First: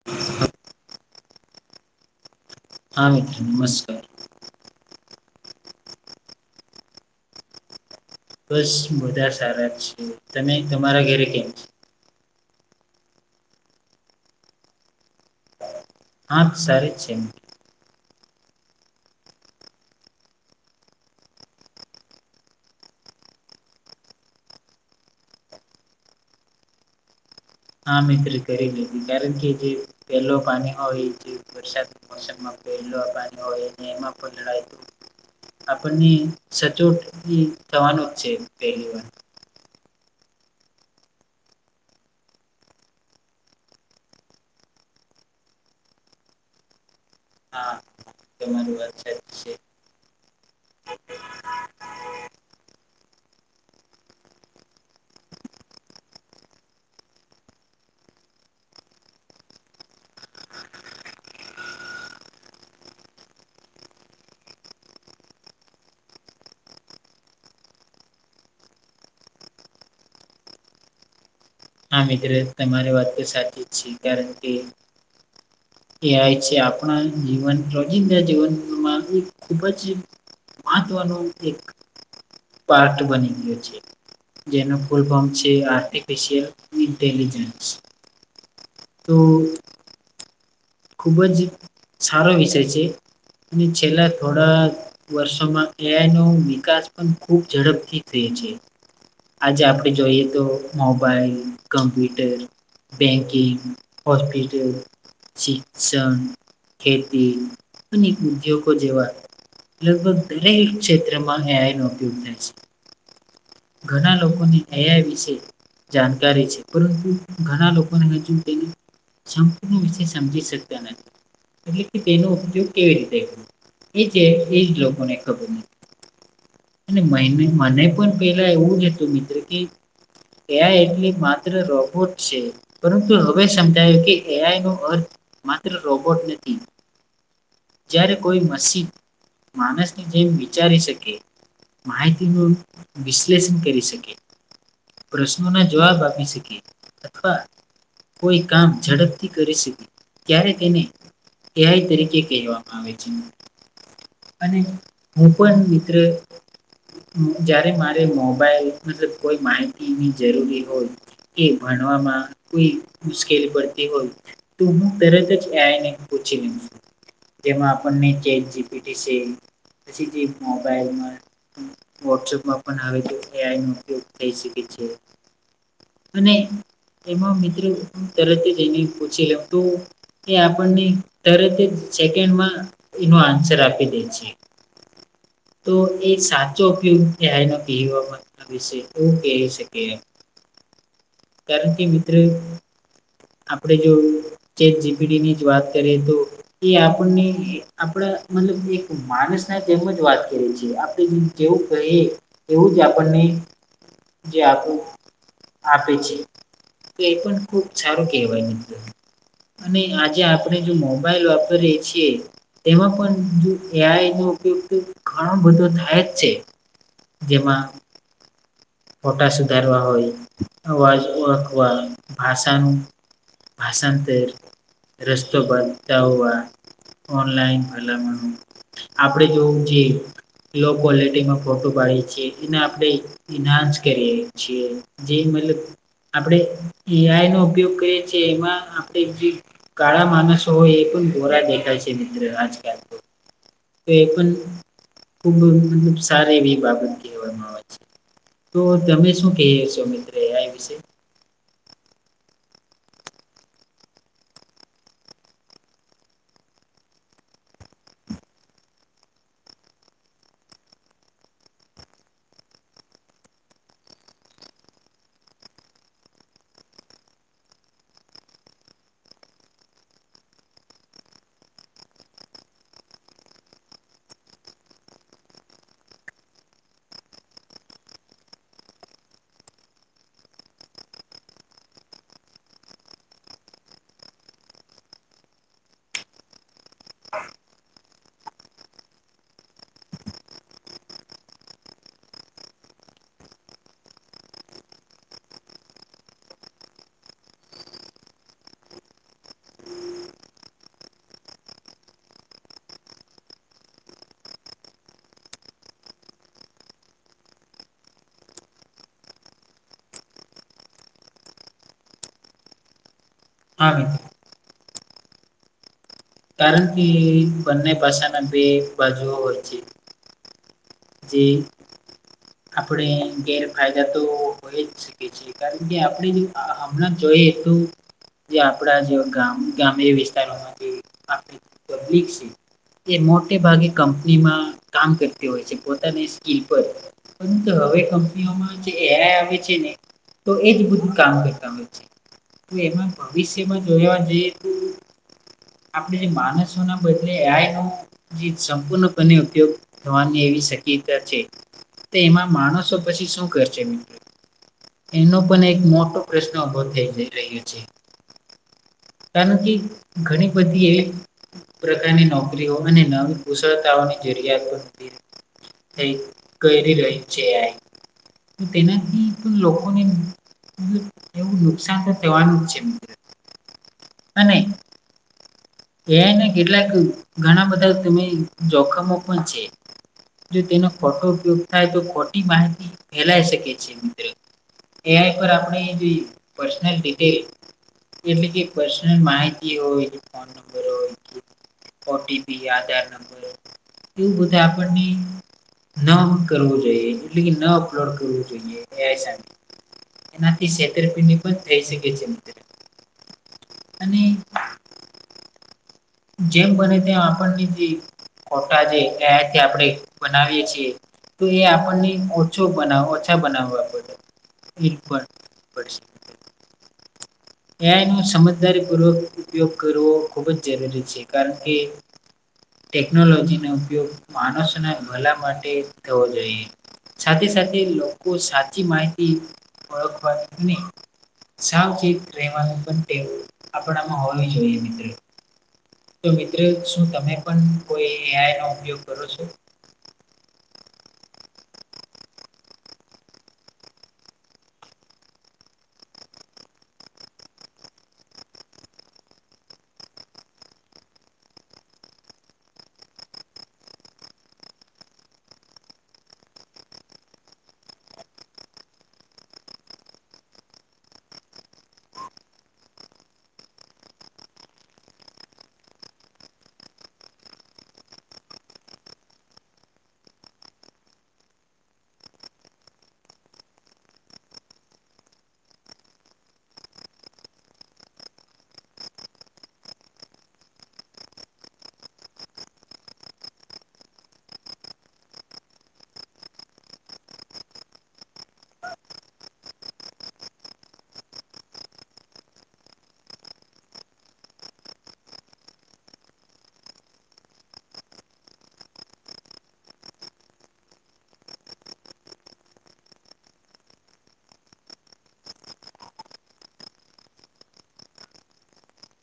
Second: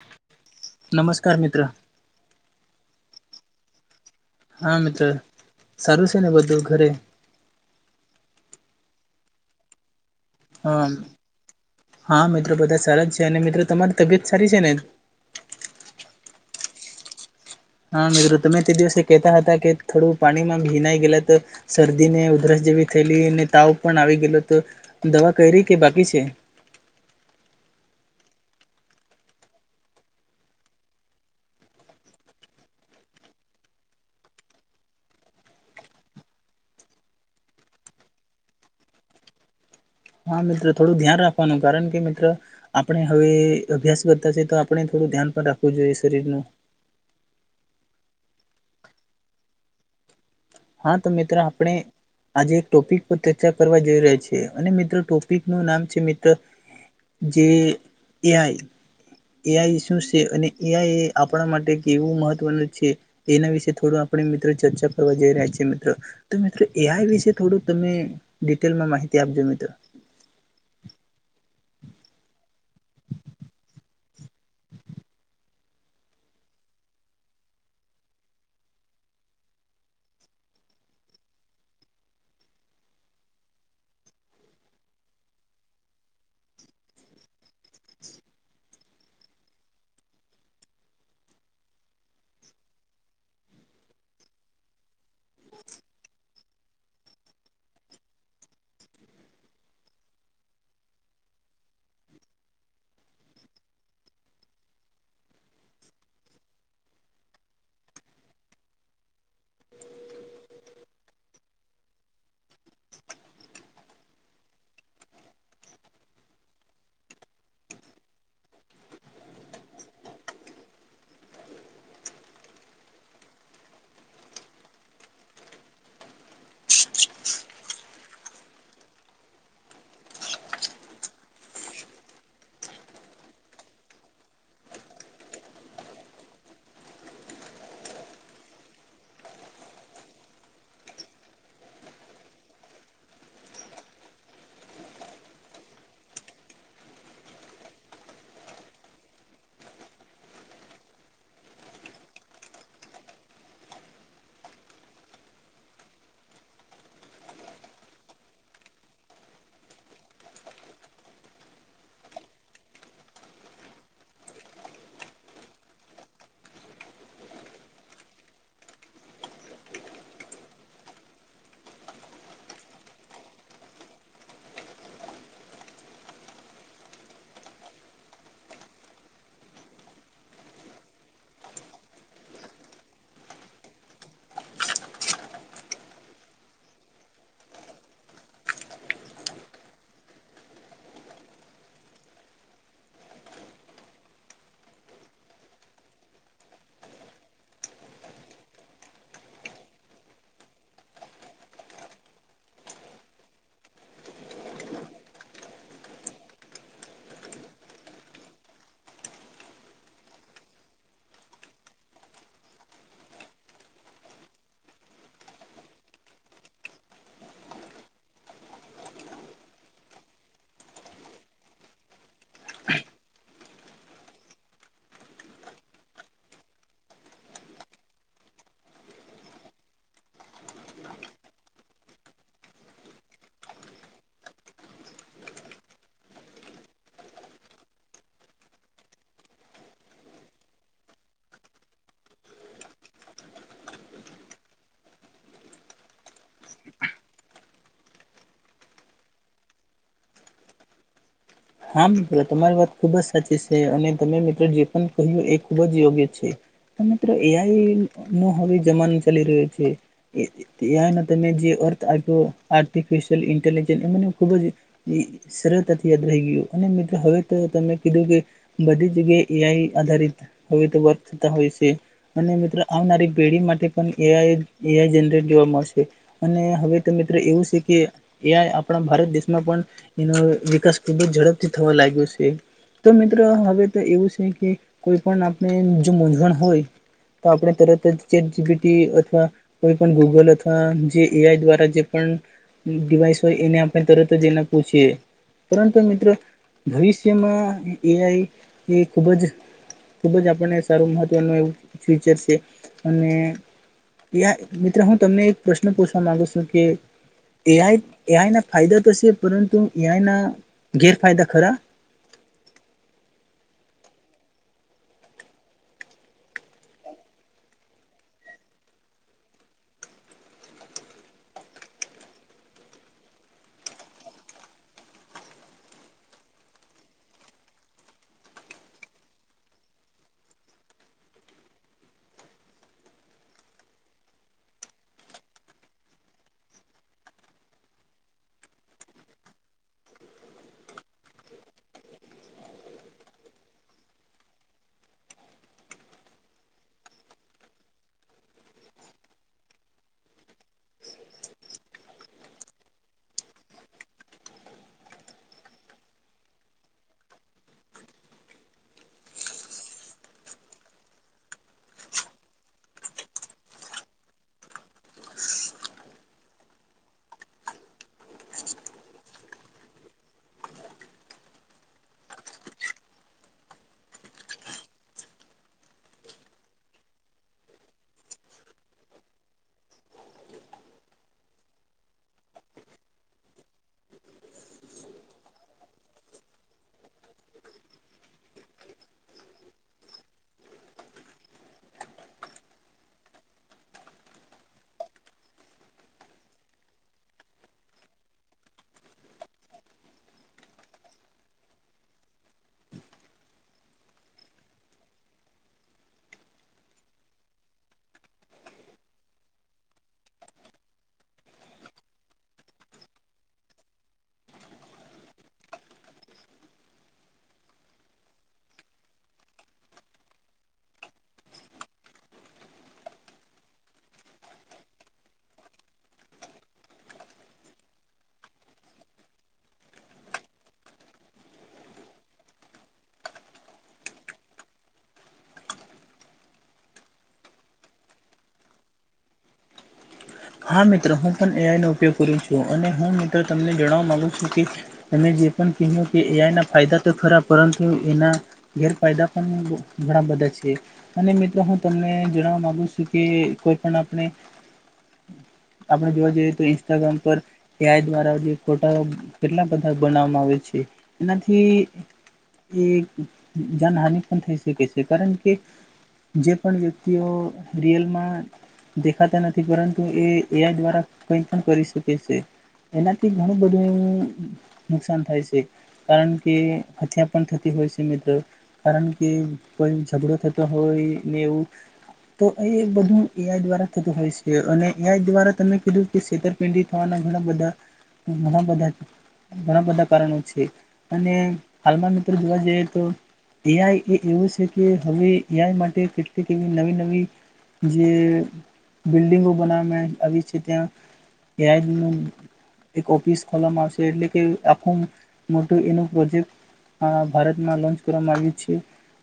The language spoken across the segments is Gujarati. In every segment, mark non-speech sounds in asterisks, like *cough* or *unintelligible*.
*inaudible* નમસ્કાર મિત્ર. હા મિત્ર નમસ્કાર. હા મિત્ર સારું છે ને બધું ઘરે. બસ બધા સારા છે તમે હા તમારા ઘરે કેમ છ. હા મિત્ર બધા સારા જ છે. અને મિત્રો તમારી તબિયત સારી છે ને? આમ સારી જ છે. હા મિત્રો તમે તે દિવસે કેહેતા હતા કે થોડું પાણીમાં ભીનાઈ ગયલા તો. શરદીને, ઉધરસ જેવી થયેલીને તાવ પણ આવી ગયેલો તો દવા કયરી કે બાકી છે. હા મિત્ર કરી લીધી કારણ કે જે પહેલો પાણી હોય જે વરસાદ. *unintelligible* આપણને *unintelligible* થવાનો છે પહેલી વાર. હા મિત્ર થોડું ધ્યાન રાખવાનું કારણ કે મિત્ર, આપણે હવે અભ્યાસ કરતા છે તો આપણે થોડું ધ્યાન પણ રાખવું જોઈએ શરીરનું. હા તમારી વાત સાચી છે. હા તો મિત્ર આપણે. આજે એક ટોપિક પર ચર્ચા કરવા જઈ રહ્યા છે અને મિત્ર ટોપિકનું નામ છે મિત્ર જે એઆઈ. એઆઈ શું છે? અને એઆઈ આપણા માટે કેવું મહત્વનું છે. એના વિશે થોડો આપડે મિત્રો ચર્ચા કરવા જઈ રહ્યા છે મિત્ર તો મિત્ર એઆઈ વિશે થોડું તમે ડિટેલમાં માહિતી આપજો મિત્રો. હા મિત્ર તમારી વાતતો સાચી જ છે કારણ કે એઆઈ છે આપણા જીવન રોજિંદા જીવનમાં એક ખૂબ જ મહત્વનું એક પાર્ટ બની ગીયો છે. જેનું ફુલ ફોર્મ છે આર્ટિફિશિયલ ઇન્ટેલિજન્સ. તો. ખૂબ જ સારો વિષય છે, અને છેલ્લા થોડાક વર્ષોમાં એઆઈનો વિકાસ પણ ખૂબ ઝડપથી થયી છે. આજે આપડે જોઈએ તો મોબાઈલ, કમ્પ્યુટર, બેન્કિંગ, હોસ્પિટલ, શિક્ષણ, ખેતી અને ઉદ્યોગો જેવા લગભગ દરેક ક્ષેત્રમાં એઆયનો ઉપયોગ થાય છે. ઘણા લોકોને એઆઈ વિશે જાણકારી છે. પરતું ઘણા લોકોને હજું તેની સંપૂર્ણ વિષય સમજી શક્યા નથી. એલે કે તેનો ઉપયોગ કેવી રીતે, એ જે એજ લોકોને ખબર નથી. અને મઈને મને પણ પેલા એવું જ હતું, મિત્ર કે એઆઈ એટલી માત્ર રોબોટ છે. પરંતુ હવે સમજાયું કે એઆઈનો અર્થ માત્ર રોબોટ નથી. જ્યારે કોઈ મશીન માણસની જેમ વિચારી શકે, માહિતીનું વિશ્લેષણ કરી શકે, પ્રશ્નોના જવાબ આપી શકે અથવા કોઈ કામ ઝડપથી કરી શકે, ત્યારે તેને એઆઈ તરીકે કહેવામાં આવે છે. અને હું પણ મિત્ર જ્યારે મારે મોબાઈલ મતલબ કોઈ માહિતીની જરૂરી હોય કે ભણવામાં કોઈ મુશ્કેલી પડતી હોય તો હું તરત જ એઆઇને પૂછી લઉ છું તેમાં આપણને ચેટ જી પીટીસી પછી જે મોબાઈલમાં વોટ્સઅપમાં પણ આવે તો એઆઈનો ઉપયોગ થઈ શકે છે. અને એમાં મિત્રો હું તરત જ જઈને પછી લઉ તો એ આપણને તરત જ સેકેન્ડમાં એનો આન્સર આપી દે છે. તો એ સાચો ઉપયોગ એઆઈને પીહીવામાં એ વિશે હુ કેય શકીએ? કારણ કે, મિત્ર આપણેે જો ચેટ જીપીડીની જ વાત કરીએ તો એ આપણને એ આપડા મતલબ એક માણસના જેમ જ વાત કરે છે, આપણે જે જેવું કહેએ એવું જ આપણને જે આપું આપે છે, તે એ પણ ખૂબ સારો કહેવાય મિત્ર અને આજે આપણે જો મોબાઈલ વાપરીએ છીએ. તેમાં પણ જો એઆઈનો ઉપયોગ તો ઘણો બધો થાય જ છે. જેમાં, ફોટા સુધારવા હોય, અવાજ ઓળખવા, ભાષાનું ભાષાંતર, રસ્તો બતાવવા, ઓનલાઈન ભલામણો આપણે જોવું જે લોક્વોલિટીમાં ફોટો પાડે છે, એને આપડે ઇન્હાન્સ કરીએ છીએ, જે મતલબ આપડે એઆઈનો ઉપયોગ કરીએ છીએ, એમાં આપણે જે કાળા માણસ હોય એ પણ ધોરા દેખાાય છે, મિત્ર આજ-કાલ તો તો એ પણ ખૂબ મતલબ સારી એવી બાબત કેહેવામાં આવે છે. તો તમે શું કહી છો મિત્ર એઆઈ વિશે? હા, મિત્ર તમારી વાત ખૂબ જ સાચી છે અને તમે મિત્રો જે પણ કહ્યું એ ખુબ જ યોગ્ય છે. તો મિત્ર એઆઈનો હવે જમાનો ચાલી રહ્યો છે. એઆઈનો તમે જે અર્થ આપ્યો આર્ટિફિશયલ ઇન્ટેલિજન્ એ મને ખૂબ જ એ સરળતાથી *unintelligible* રહી ગયું અને મિત્રો હવે તો તમે કીધું કે બધી જગ્યાએ એઆઈ આધારિત હવે તો *unintelligible* થતાં હોય છે. અને મિત્ર આવનારી પેઢી માટે પણ એઆઈ એઆઈ જનરેટ જોવા મળશે. અને હવે તો મિત્રો એવું છે કે એઆઇ આપણા ભારત દેશમાં પણ એનો વિકાસ કેટલુ ઝડપથી થવા લાગ્યું છે. તો મિત્ર હવે તો એવું છે કે કોઈ પણ આપણે જો મૂજવણ હોય તો આપણે તરત જ ચેટ જીપીટી અથવા કોઈ પણ ગૂગલ અથવા જે એઆઈ દ્વારા જે પણ ડિવાઈસ હોય એને આપણે તરત જ એના પૂછીયએ. પરંતુ મિત્રો ભવિષ્યમાં એઆઈ એ ખૂબ જ ખુબ જ આપણને સારું મહત્વનું એવું ફુચર છે અને યા મિત્ર હું તમને એક પ્રશ્ન પૂછવા માંગુ છું કે એ આઈ એઆઈ ના ફાયદા તો છે પરંતુ એઆઈ ના ગેરફાયદા ખરા આવે છે. કારણ કે બંને પાસા ના બે બાજુ હોય છે. જે આપણે ગેરફાયદા તો હોય જ શકીએ છેએ. કારણ કે આપણે અ હમણાં જોઈએ તો. જે આપણા જે ગામ ગામ્ય વિસ્તારોમાં જે આપણી પબ્લિક છે એ મોટે ભાગે કંપનીમાં કામ કરતી હોય છે. પોતાની સ્કીલ પર પરંતુ હવે કંપનીઓમાં જે એઆ આવે છે ને તો એજ બધું કામ કરતા હોય છે તો એમાં ભવિષ્યમાં જોવા જઈએ તો આપણે માનસો ના બદલે એઆઈ નો જીત સંપૂર્ણપણે ઉપયોગ થવાની એવી શક્યતા છે. તે એમાં માણસો પછી શું કરશે મિત્ર એનો પણ એક મોટો પ્રશ્ન ઉભો થઇ જ રહ્યો છે. કારણ કે ઘણી બધી એવી પ્રકારની નોકરીઓ અને નવી કુશળતાઓની જરૂરિયાત હતી કે કરી રહી છે એઆઇ. તો તેનાથી પણ લોકોને એવું નુકસાન તો થવાનું જ છે મિત્ર અને. એઆઇ ના કેટલાક ઘણા બધા તમે જોખમો પણ છે. જો તેનો ખોટો ઉપયોગ થાય તો ખોટી માહિતી ફેલાય શકે છે મિત્ર એ આઈ પર આપણી જે પર્સનલ ડિટેલ એટલે કે પર્સનલ માહિતી હોય ફોન નંબર હોય ઓટીપી આધાર નંબર એવું બધા આપણને ન કરવું જોઈએ એટલે કે ન અપલોડ કરવું જોઈએ એસાઈ. એનાથી છેતરપિંડી પણ થઈ શકે છે મિત્ર અને જેમ બને તેમ આપણે જે ખોટા જે એક્ટ આપણે બનાવી છીએ તો એ આપણને ઓછુ બનાઉ ઓછા બનાવવા પડ *inaudible* ત્યાં જ સમજદારીપૂર્વક ઉપયોગ કરવો ખૂબ જ જરૂરી છે કારણ કે ટેકનોલોજીનો ઉપયોગ માણસ ને ભલા માટે થવો જોઈએ. સાથે સાથે લોકો સાચી માહિતી ઓળખવા ને સાવચિત રહેવાનું પણ ટેવ આપણામાં હોવી જોઈએ મિત્ર તો મિત્ર શું તમે પણ કોઈ એ આઇ નો ઉપયોગ કરો છો હા મિત્ર હું પણ એઆઈ નો ઉપયોગ કરું છું અને હું મિત્ર તમને જણવા માંગુ છું કે તમે જે પણ કીધું કે એઆઈ ના ફાયદા તો ખરા પરંતુ એના ગેરફાયદા પણ ઘણા બધા છે, અને મિત્ર હું તમને જણાવવા માગુ છું કે કોઈ પણ આપણે આપણે જોવા જઈએ તો ઇન્સ્ટાગ્રામ પર એઆઈ દ્વારા જે ખોટા કેટલા બધા બનાવામાં આવે છે. એનાથી એ જાનહાની પણ થઈ શકે છે. કારણ કે જે પણ વ્યક્તિઓ રિયલમાં દેખાતા નથી પરં તો એ એઆઈ દ્વારા કઈ પણ કરી શકે છે. એનાથી ઘણું બધું એવું નુકસાન થાય છે. કારણ કે હત્યા પણ થતી હોય છે મિત્ર. કારણ કે કોઈ ઝઘડો થતો હોય ને એવું તો એ બધું એઆઈ દ્વારા થતું હોય છે અને એઆઈ દ્વારા તમે કીધું કે છેતરપિંડી થવાના ઘણા બધા ઘણા બધા ઘણા બધા કારણો છે. અને હાલમાં મિત્ર જોવા જઈએ તો એઆઈ એ એવું છે કે હવે એઆઈ માટે કેટલીક એવી નવી નવી જે બિલ્ડિંગો બનાવા મેં આવી છે ત્યા એ *unintelligible* એક ઓફિસ ખોલવામાં આવશે એટલે કે આખું મોટું એનું પ્રોજેક્ટ અ ભારતમાં લોન્ચ કરવામાં આવ્યું છે.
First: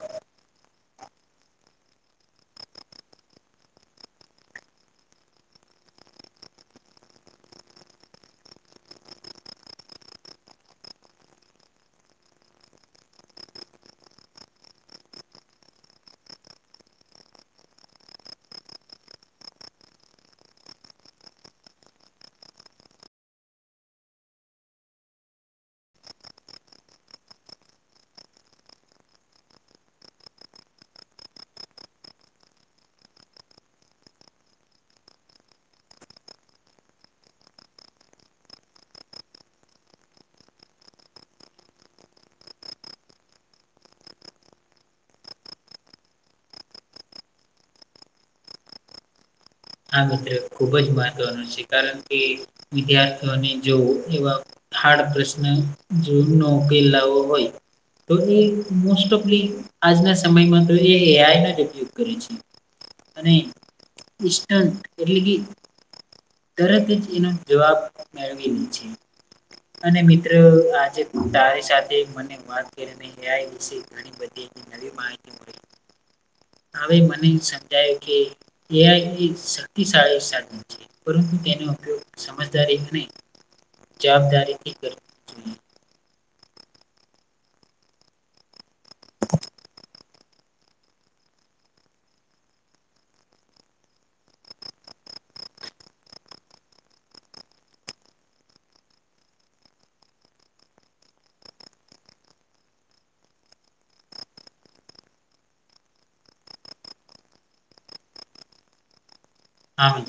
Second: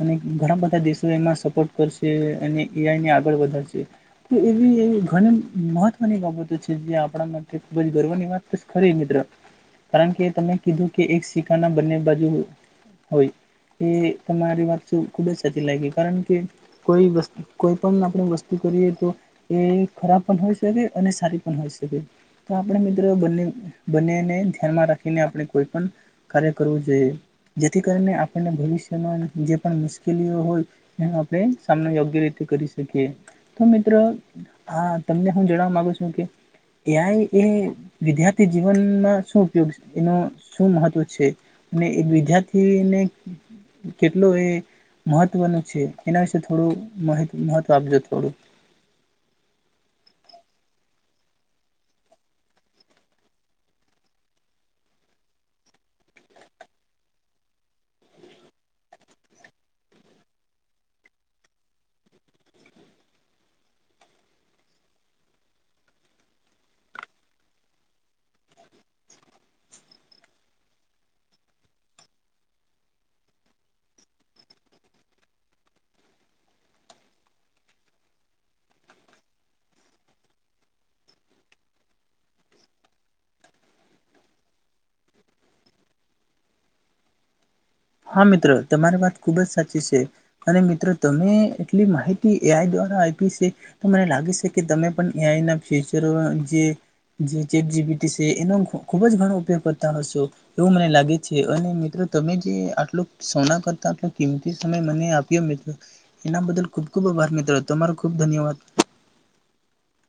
અને ઘણા બધા દેશો એમાં સપોર્ટ કરશે અને એઆઈને આગળ વધારશે. કે એવી એ ઘણી મહત્વની બાબતો છે જે આપણા માટે ખૂબ જ ગર્વની વાત ખરી મિત્ર. કારણ કે તમે કીધું કે એક શીકાના બંને બાજુ હોય. એ તમારી વાત ખુબ જ સાચી લાગી. કારણ કે કોઈ વત કોઈ પણ આપણે વસ્તુ કરીએ તો એ ખરાબ પણ હોઈ શકે અને સારી પણ હોઈ શકે. તો આપણે મિત્ર બને બંનેને ધ્યાનમાં રાખીને આપણે કોઈ પણ કાર્ય કરવું જોઈએ. જેથી કરીને આપણને ભવિષ્યમાં જે પણ મુશ્કેલીઓ હોય એનો આપણે સામનો યોગ્ય રીતે કરી શકીએ. તો મિત્ર આ તમને હું જણવા માંગુ છું કે એઆઈ એ વિદ્યાર્થી જીવનના શું ઉપયોગ એનો શું મહત્વ છે? અને વિદ્યાર્થીને કેટલો એ મહત્વનું છે, એના વિશે થોડું મહત્વ આપજો થોડું. હા મિત્ર ખૂબ જ મહત્વનો છે. કારણ કે વિદ્યાર્થીઓને જો એવા હાર્ડ પ્રશ્ન *inaudible* ઉકેલ લાવો હોય તો એ મોસ્ટ ઓફલી આજના સમયમાં તો એ એઆઈનો જ ઉપયોગ કરે છે. અને *unintelligible* તરત જ એના જવાબ મેળવી લે છે. અને મિત્ર આજે તારી સાથે મને વાત કરીને એઆઈ વિશે ઘણી બધી નવી માહિતી મળી. હવે મને સમજાયું કે એઆઈ એ શક્તિશાળી સાધન છે. પરંતુ તેનો ઉપયોગ સમજદારી અને જવાબદારીથી કર હા મિત્ર તમારી વાત ખુબ જ સાચી છે. અને મિત્ર તમે એટલી માહિતી એ આઈ દ્વારા આપી છે તો મને લાગે છે કે તમે પણ એઆઈના ફ્યુચરો જે જે ચેટ જીપીટી છે એનો ખુબ જ ઘણો ઉપયોગ કરતા હશો. એવું મને લાગે છે અને મિત્રો તમે જે આટલુંક સોના કરતા આટલું કિંમતી સમય મને આપ્યો મિત્ર એના બદલ ખુબ ખુબ આભાર મિત્ર તમારો ખુબ ધન્યવાદ. હા.